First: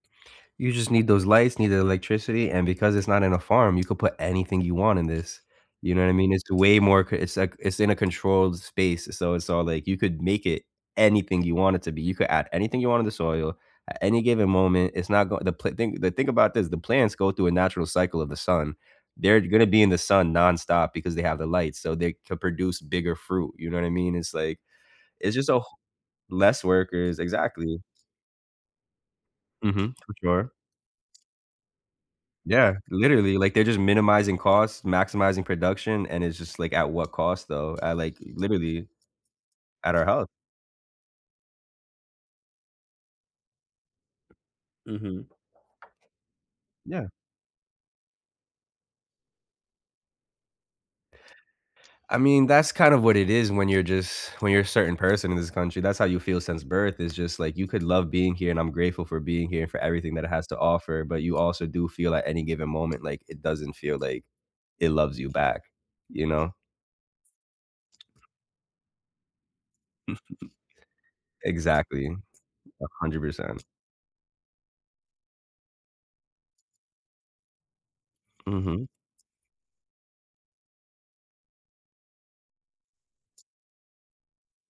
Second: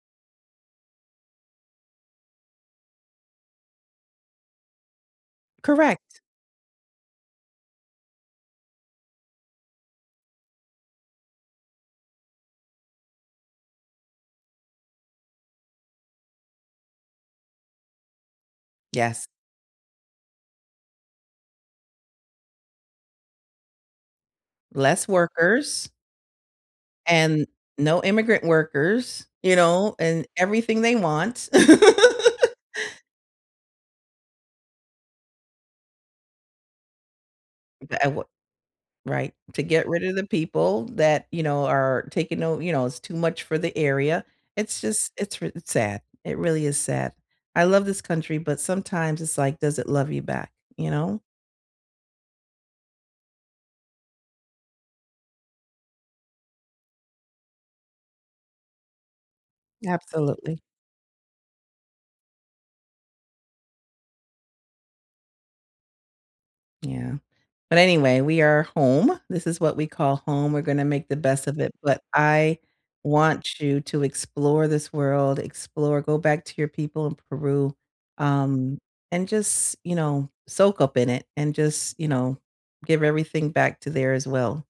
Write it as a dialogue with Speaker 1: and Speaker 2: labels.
Speaker 1: You just need those lights, need the electricity, and because it's not in a farm, you could put anything you want in this. You
Speaker 2: Correct.
Speaker 1: know what I mean? It's way more c it's like it's in a controlled space, so it's all like you could make it anything you want it to be, you could add anything you want in the soil at any given moment, it's not going the pl thing the thing about this, the plants go through a natural cycle of the sun.
Speaker 2: Yes.
Speaker 1: They're gonna be in the sun nonstop because they have the lights, so they could produce bigger fruit, you know what I mean? It's, like
Speaker 2: Less
Speaker 1: it's just a wh
Speaker 2: workers
Speaker 1: Less workers,
Speaker 2: and
Speaker 1: exactly.
Speaker 2: no immigrant workers, you know?
Speaker 1: Mhm, for
Speaker 2: And
Speaker 1: sure.
Speaker 2: everything they want.
Speaker 1: Yeah, literally, like, they're just minimizing costs, maximizing production, and it's just, like, at what cost, though?
Speaker 2: B
Speaker 1: At,
Speaker 2: a
Speaker 1: like,
Speaker 2: w
Speaker 1: literally
Speaker 2: Right, to get
Speaker 1: at
Speaker 2: rid
Speaker 1: our
Speaker 2: of the
Speaker 1: health.
Speaker 2: people that, you know, are taking note you know, it's too much for the area. It's just
Speaker 1: Mhm.
Speaker 2: it's r it's sad, it really is
Speaker 1: Yeah.
Speaker 2: sad. I love this country, but sometimes it's, like, does it love you back? You know?
Speaker 1: I mean, that's kind of what it is when you're just when you're a certain person in this country, that's how you feel since birth, it's just, like, you could love being here, and I'm grateful for being here, for everything that it has to
Speaker 2: Absolutely.
Speaker 1: offer but you also do feel at any given moment, like, it doesn't feel like it loves you back you know?
Speaker 2: Yeah. But anyway, we are home. This is what we call home, we're gonna make the best of it, but
Speaker 1: Exactly.
Speaker 2: I
Speaker 1: A 100%.
Speaker 2: want you to explore this world, explore, go back to your people in Peru. Um,
Speaker 1: Mhm.
Speaker 2: and just, you know, soak up in it and just, you know, give everything back to there as well.